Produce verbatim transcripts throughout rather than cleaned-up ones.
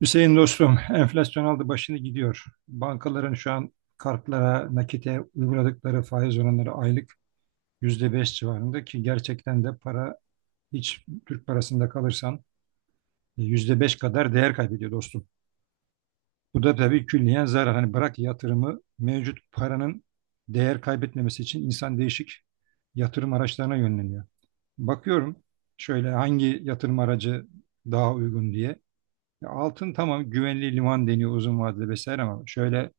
Hüseyin dostum, enflasyon aldı başını gidiyor. Bankaların şu an kartlara, nakite uyguladıkları faiz oranları aylık yüzde beş civarında ki gerçekten de para hiç Türk parasında kalırsan e, yüzde beş kadar değer kaybediyor dostum. Bu da tabii külliyen zarar. Hani bırak yatırımı mevcut paranın değer kaybetmemesi için insan değişik yatırım araçlarına yönleniyor. Bakıyorum şöyle hangi yatırım aracı daha uygun diye. Ya altın tamam güvenli liman deniyor uzun vadede vesaire ama şöyle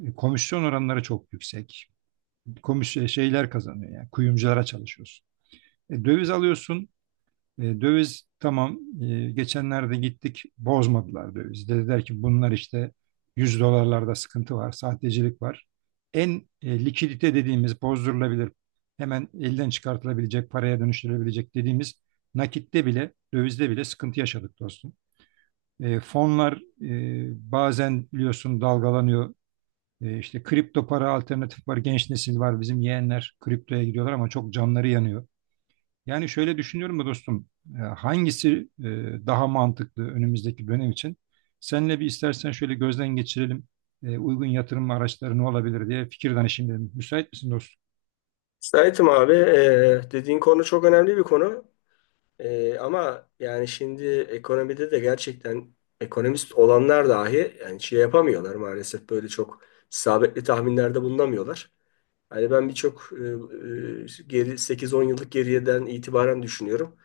E, komisyon oranları çok yüksek. Komis e, şeyler kazanıyor yani kuyumculara çalışıyorsun. E, döviz alıyorsun. E, döviz tamam, e, geçenlerde gittik bozmadılar döviz. Dediler ki bunlar işte yüz dolarlarda sıkıntı var, sahtecilik var. En e, likidite dediğimiz bozdurulabilir, hemen elden çıkartılabilecek, paraya dönüştürülebilecek dediğimiz nakitte bile, dövizde bile sıkıntı yaşadık dostum. E, fonlar e, bazen biliyorsun dalgalanıyor, e, işte kripto para alternatif var. Genç nesil var. Bizim yeğenler kriptoya gidiyorlar ama çok canları yanıyor. Yani şöyle düşünüyorum da dostum. e, Hangisi e, daha mantıklı önümüzdeki dönem için? Seninle bir istersen şöyle gözden geçirelim. E, Uygun yatırım araçları ne olabilir diye fikir danışayım dedim. Müsait misin dostum? Sait'im abi e, dediğin konu çok önemli bir konu. E, ama yani şimdi ekonomide de gerçekten ekonomist olanlar dahi yani şey yapamıyorlar maalesef böyle çok isabetli tahminlerde bulunamıyorlar. Hani ben birçok e, e, geri sekiz on yıllık geriyeden itibaren düşünüyorum.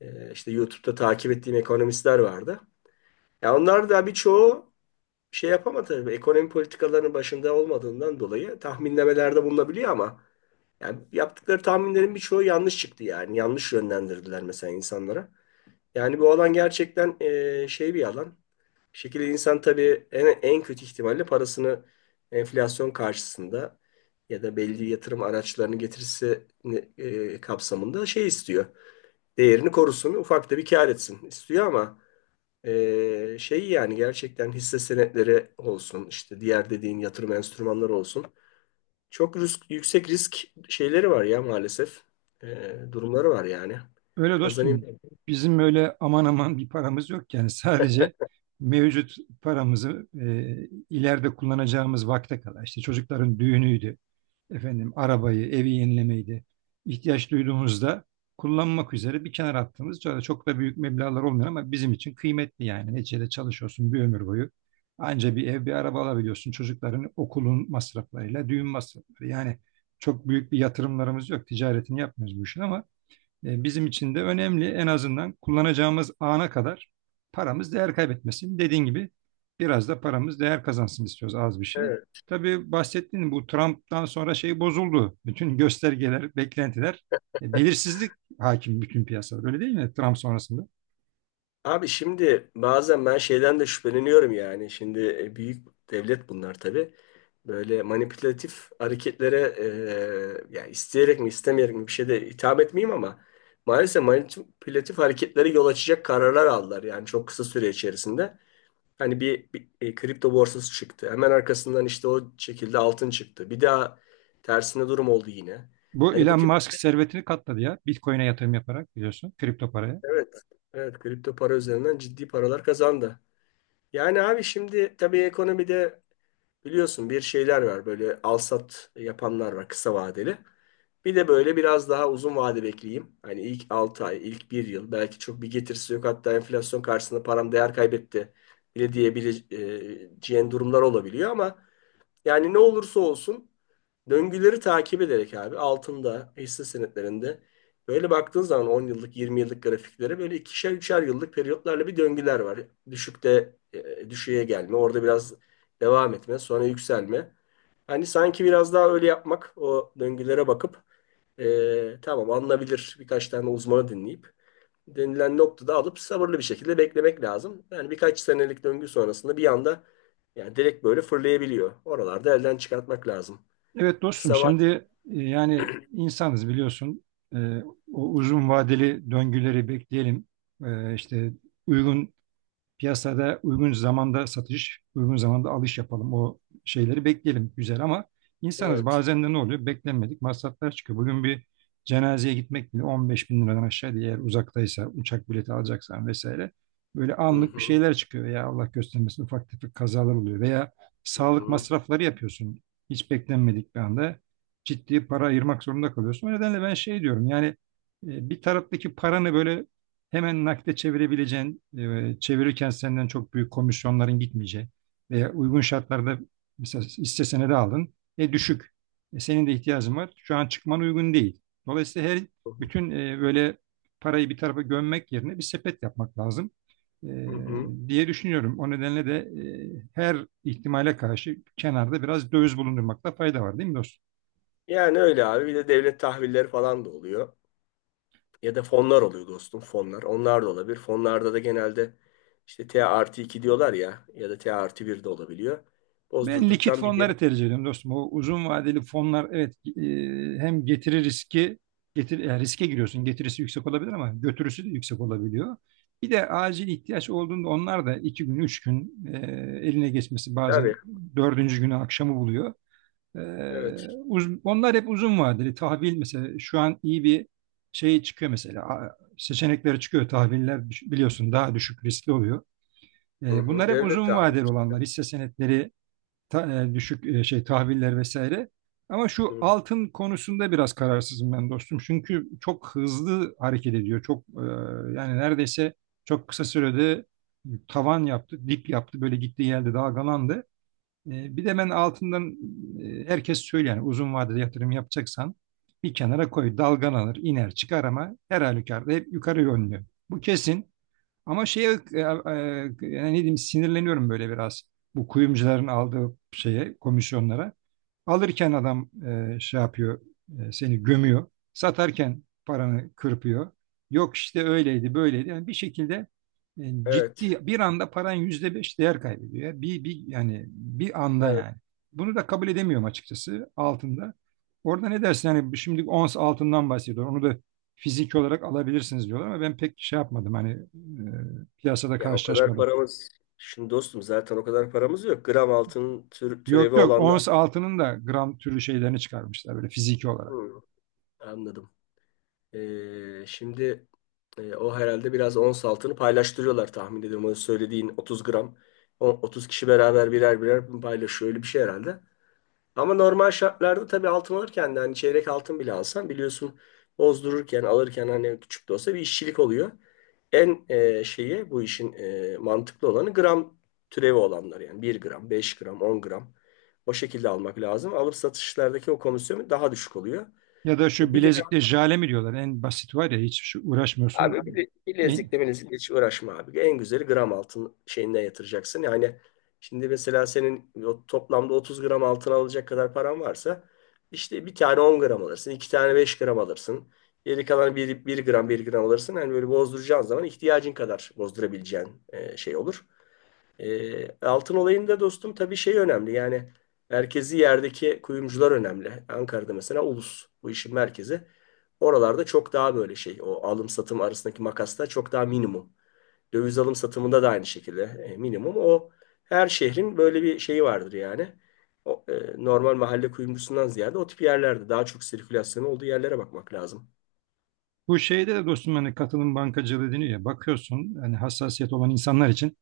E, işte YouTube'da takip ettiğim ekonomistler vardı. Ya onlar da birçoğu bir şey yapamadı. Tabii ekonomi politikalarının başında olmadığından dolayı tahminlemelerde bulunabiliyor ama yani yaptıkları tahminlerin birçoğu yanlış çıktı yani. Yanlış yönlendirdiler mesela insanlara. Yani bu alan gerçekten e, şey bir alan. Bir şekilde insan tabii en, en kötü ihtimalle parasını enflasyon karşısında ya da belli yatırım araçlarını getirisi e, kapsamında şey istiyor. Değerini korusun, ufak da bir kâr etsin istiyor ama ee, şey yani gerçekten hisse senetleri olsun işte diğer dediğin yatırım enstrümanları olsun. Çok risk, yüksek risk şeyleri var ya maalesef. Ee, durumları var yani. Öyle Kazanayım. dostum. Bizim öyle aman aman bir paramız yok. Yani sadece mevcut paramızı e, ileride kullanacağımız vakte kadar. İşte çocukların düğünüydü efendim arabayı, evi yenilemeyi de ihtiyaç duyduğumuzda kullanmak üzere bir kenara attığımız şöyle çok da büyük meblağlar olmuyor ama bizim için kıymetli yani. Neticede çalışıyorsun bir ömür boyu. Anca bir ev, bir araba alabiliyorsun. Çocukların okulun masraflarıyla, düğün masrafları. Yani çok büyük bir yatırımlarımız yok. Ticaretini yapmıyoruz bu işin ama e, bizim için de önemli. En azından kullanacağımız ana kadar paramız değer kaybetmesin. Dediğin gibi biraz da paramız değer kazansın istiyoruz az bir şey. Evet. Tabii bahsettiğin bu Trump'tan sonra şey bozuldu. Bütün göstergeler, beklentiler, e, belirsizlik hakim bütün piyasalar. Öyle değil mi Trump sonrasında? Abi şimdi bazen ben şeyden de şüpheleniyorum yani. Şimdi e, büyük devlet bunlar tabii. Böyle manipülatif hareketlere e, yani isteyerek mi istemeyerek mi bir şey de hitap etmeyeyim ama maalesef manipülatif hareketlere yol açacak kararlar aldılar yani çok kısa süre içerisinde. Hani bir, bir, e, kripto borsası çıktı. Hemen arkasından işte o şekilde altın çıktı. Bir daha tersine durum oldu yine. Bu Hani bu Elon tip Musk servetini katladı ya. Bitcoin'e yatırım yaparak biliyorsun kripto paraya. evet, evet, kripto para üzerinden ciddi paralar kazandı. Yani abi şimdi tabii ekonomide biliyorsun bir şeyler var. Böyle al-sat yapanlar var kısa vadeli. Bir de böyle biraz daha uzun vade bekleyeyim. Hani ilk altı ay, ilk bir yıl belki çok bir getirisi yok. Hatta enflasyon karşısında param değer kaybetti bile diyebileceğin durumlar olabiliyor ama yani ne olursa olsun döngüleri takip ederek abi altında, hisse senetlerinde böyle baktığın zaman on yıllık, yirmi yıllık grafiklere böyle ikişer, üçer yıllık periyotlarla bir döngüler var. Düşükte e, düşüğe gelme, orada biraz devam etme, sonra yükselme. Hani sanki biraz daha öyle yapmak, o döngülere bakıp e, tamam alınabilir birkaç tane uzmanı dinleyip denilen noktada alıp sabırlı bir şekilde beklemek lazım. Yani birkaç senelik döngü sonrasında bir anda yani direkt böyle fırlayabiliyor. Oralarda elden çıkartmak lazım. Evet dostum Kısa var. şimdi e, yani insanız biliyorsun. E, O uzun vadeli döngüleri bekleyelim. E, işte uygun piyasada uygun zamanda satış, uygun zamanda alış yapalım. O şeyleri bekleyelim güzel ama insanız Evet. bazen de ne oluyor? Beklenmedik masraflar çıkıyor. Bugün bir cenazeye gitmek bile on beş bin liradan aşağı değil. Eğer uzaktaysa uçak bileti alacaksan vesaire. Böyle Hı anlık bir hı, şeyler çıkıyor veya Allah göstermesin ufak tefek kazalar oluyor. Veya hı sağlık hı, masrafları yapıyorsun. Hiç beklenmedik bir anda ciddi para ayırmak zorunda kalıyorsun. O nedenle ben şey diyorum yani e, bir taraftaki paranı böyle hemen nakde çevirebileceğin, e, çevirirken senden çok büyük komisyonların gitmeyeceği veya uygun şartlarda mesela hisse senedi aldın, e düşük. E, senin de ihtiyacın var. Şu an çıkman uygun değil. Dolayısıyla her hı hı, bütün e, böyle parayı bir tarafa gömmek yerine bir sepet yapmak lazım e, hı hı. diye düşünüyorum. O nedenle de e, her ihtimale karşı kenarda biraz döviz bulundurmakta fayda var, değil mi dostum? Yani öyle abi. Bir de devlet tahvilleri falan da oluyor. Ya da fonlar oluyor dostum fonlar. Onlar da olabilir. Fonlarda da genelde işte T artı iki diyorlar ya ya da T artı bir de olabiliyor. Ben likit Bozdurduktan bir yere. fonları tercih ediyorum dostum. O uzun vadeli fonlar evet, e, hem getiri riski getir yani riske giriyorsun. Getirisi yüksek olabilir ama götürüsü de yüksek olabiliyor. Bir de acil ihtiyaç olduğunda onlar da iki gün, üç gün, e, eline geçmesi Tabii. bazen dördüncü günü akşamı buluyor. E, Evet. Uz- onlar hep uzun vadeli. Tahvil mesela şu an iyi bir şey çıkıyor mesela. A- Seçenekleri çıkıyor. Tahviller biliyorsun daha düşük riskli oluyor. Hı E, bunlar hı. hep Devlet uzun tahvili vadeli olanlar. işte. Hisse senetleri ta- e, düşük e, şey tahviller vesaire. Ama Hı şu hı. altın konusunda biraz kararsızım ben dostum. Çünkü çok hızlı hareket ediyor. Çok, e, yani neredeyse çok kısa sürede tavan yaptı, dip yaptı. Böyle gitti geldi dalgalandı. E, bir de ben altından, e, herkes söylüyor yani uzun vadede yatırım yapacaksan bir kenara koy dalgalanır iner çıkar ama her halükarda hep yukarı yönlü. Bu kesin. Ama şeye e, e, yani ne diyeyim sinirleniyorum böyle biraz. Bu kuyumcuların aldığı şeye, komisyonlara. Alırken adam e, şey yapıyor, e, seni gömüyor. Satarken paranı kırpıyor. Yok işte öyleydi, böyleydi. Yani bir şekilde e, Evet. ciddi bir anda paran yüzde beş değer kaybediyor ya. Bir, bir yani bir anda Evet. yani. Bunu da kabul edemiyorum açıkçası altında. Orada ne dersin? Yani şimdi ons altından bahsediyor. Onu da fizik olarak alabilirsiniz diyorlar ama ben pek şey yapmadım. Hani e, piyasada Ya o kadar karşılaşmadım. paramız. Şimdi dostum zaten o kadar paramız yok. Gram altın tür, türevi Yok yok, olanlar. ons altının da gram türlü şeylerini çıkarmışlar böyle fiziki olarak. Hı. Anladım. Ee, şimdi e, o herhalde biraz ons altını paylaştırıyorlar tahmin ediyorum. O söylediğin otuz gram. O otuz kişi beraber birer birer bunu paylaşıyor. Öyle bir şey herhalde. Ama normal şartlarda tabii altın alırken de hani çeyrek altın bile alsan biliyorsun bozdururken alırken hani küçük de olsa bir işçilik oluyor. En e, şeyi bu işin e, mantıklı olanı gram türevi olanlar yani bir gram, beş gram, on gram o şekilde almak lazım. Alıp satışlardaki o komisyon daha düşük oluyor. Ya da şu E, bir de bilezikte jale mi diyorlar en basit var ya hiç şu Abi uğraşmıyorsun. bile, En- bilezikle bilezikle hiç uğraşma abi. En güzeli gram altın şeyinden yatıracaksın. Yani şimdi mesela senin o toplamda otuz gram altın alacak kadar paran varsa işte bir tane on gram alırsın, iki tane beş gram alırsın. Geri kalan bir bir gram bir gram alırsın. Yani böyle bozduracağın zaman ihtiyacın kadar bozdurabileceğin e, şey olur. E, altın olayında dostum tabii şey önemli yani merkezi yerdeki kuyumcular önemli. Ankara'da mesela Ulus bu işin merkezi. Oralarda çok daha böyle şey o alım satım arasındaki makasta çok daha minimum. Döviz alım satımında da aynı şekilde e, minimum. O her şehrin böyle bir şeyi vardır yani. O, e, normal mahalle kuyumcusundan ziyade o tip yerlerde daha çok sirkülasyon olduğu yerlere bakmak lazım. Bu şeyde de dostum hani katılım bankacılığı deniyor ya bakıyorsun hani hassasiyet olan insanlar için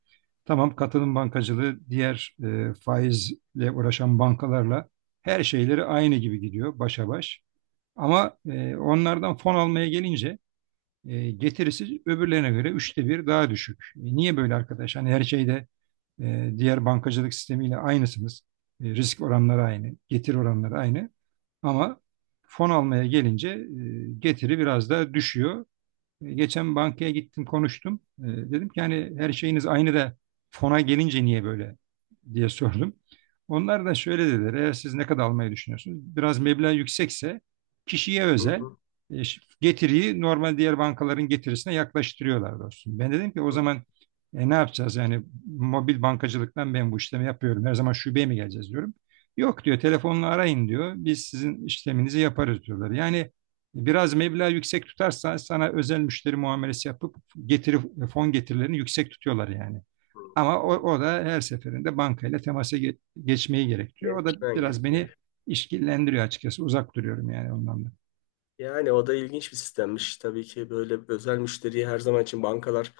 tamam katılım bankacılığı diğer e, faizle uğraşan bankalarla her şeyleri aynı gibi gidiyor başa baş. Ama e, onlardan fon almaya gelince e, getirisi öbürlerine göre üçte bir daha düşük. E, niye böyle arkadaş? Hani her şeyde e, diğer bankacılık sistemiyle aynısınız. E, risk oranları aynı, getir oranları aynı. Ama fon almaya gelince e, getiri biraz daha düşüyor. E, Geçen bankaya gittim konuştum. E, Dedim ki hani her şeyiniz aynı da fona gelince niye böyle diye sordum. Onlar da şöyle dediler. Eğer siz ne kadar almayı düşünüyorsunuz? Biraz meblağ yüksekse kişiye özel, Hı, e, ş- getiriyi normal diğer bankaların getirisine yaklaştırıyorlar dostum. Ben dedim ki o hı hı, zaman e, ne yapacağız? Yani mobil bankacılıktan ben bu işlemi yapıyorum. Her zaman şubeye mi geleceğiz diyorum. Yok diyor telefonla arayın diyor. Biz sizin işleminizi yaparız diyorlar. Yani biraz meblağ yüksek tutarsan sana özel müşteri muamelesi yapıp getiri fon getirilerini yüksek tutuyorlar yani. Ama o, hı. o da her seferinde bankayla temasa ge- geçmeyi gerektiriyor. O da Gelişmen biraz beni gerekiyor. işkillendiriyor açıkçası. Uzak duruyorum yani ondan da. Yani o da ilginç bir sistemmiş. Tabii ki böyle özel müşteriyi her zaman için bankalar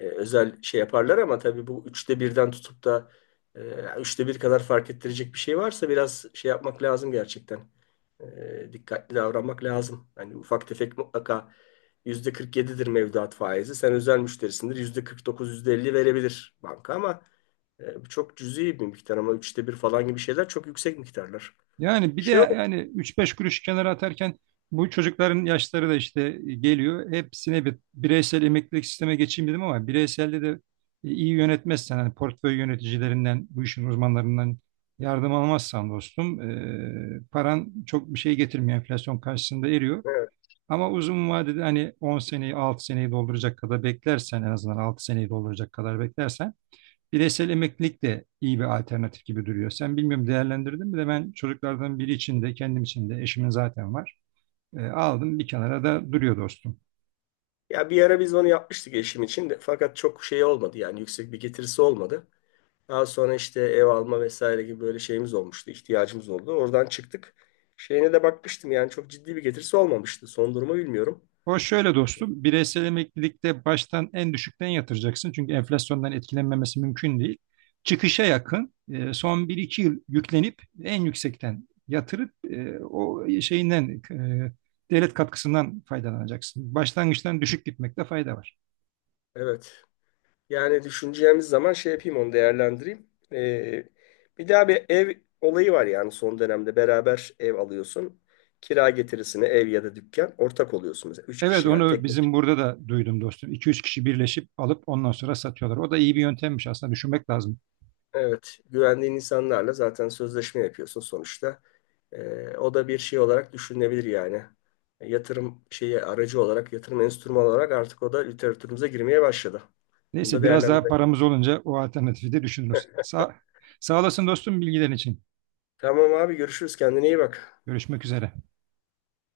e, özel şey yaparlar ama tabii bu üçte birden tutup da e, üçte bir kadar fark ettirecek bir şey varsa biraz şey yapmak lazım gerçekten. E, dikkatli davranmak lazım. Hani ufak tefek mutlaka yüzde kırk yedidir mevduat faizi. Sen özel müşterisindir yüzde kırk dokuz yüzde elli verebilir banka ama e, bu çok cüzi bir miktar ama üçte bir falan gibi şeyler çok yüksek miktarlar. Yani bir de Şey olur. yani üç beş kuruş kenara atarken bu çocukların yaşları da işte geliyor. Hepsine bir bireysel emeklilik sisteme geçeyim dedim ama bireyselde de e, iyi yönetmezsen hani portföy yöneticilerinden bu işin uzmanlarından yardım almazsan dostum e, paran çok bir şey getirmiyor enflasyon karşısında eriyor. Ama uzun vadede hani on seneyi altı seneyi dolduracak kadar beklersen en azından altı seneyi dolduracak kadar beklersen bireysel emeklilik de iyi bir alternatif gibi duruyor. Sen bilmiyorum değerlendirdin mi de ben çocuklardan biri için de kendim için de eşimin zaten var. E, aldım bir kenara da duruyor dostum. Ya bir ara biz onu yapmıştık eşim için de fakat çok şey olmadı yani yüksek bir getirisi olmadı. Daha sonra işte ev alma vesaire gibi böyle şeyimiz olmuştu, ihtiyacımız oldu. Oradan çıktık. Şeyine de bakmıştım yani çok ciddi bir getirisi olmamıştı. Son durumu bilmiyorum. O şöyle dostum, bireysel emeklilikte baştan en düşükten yatıracaksın. Çünkü enflasyondan etkilenmemesi mümkün değil. Çıkışa yakın e, son bir iki yıl yüklenip en yüksekten yatırıp, e, o şeyinden, e, devlet katkısından faydalanacaksın. Başlangıçtan düşük gitmekte fayda var. Evet. Yani düşüneceğimiz zaman şey yapayım onu değerlendireyim. Ee, Bir daha bir ev olayı var yani son dönemde beraber ev alıyorsun. Kira getirisine ev ya da dükkan ortak oluyorsunuz. Üç Evet kişi yani onu tek. bizim burada da duydum dostum. iki üç kişi birleşip alıp ondan sonra satıyorlar. O da iyi bir yöntemmiş aslında düşünmek lazım. Evet, güvendiğin insanlarla zaten sözleşme yapıyorsun sonuçta. Ee, o da bir şey olarak düşünülebilir yani. E, Yatırım şeyi aracı olarak, yatırım enstrümanı olarak artık o da literatürümüze girmeye başladı. Bunu Neyse da biraz daha değerlendirelim. paramız olunca o alternatifi de düşünürüz. Sağ, sağ olasın dostum bilgilerin için. Tamam abi görüşürüz. Kendine iyi bak. Görüşmek üzere.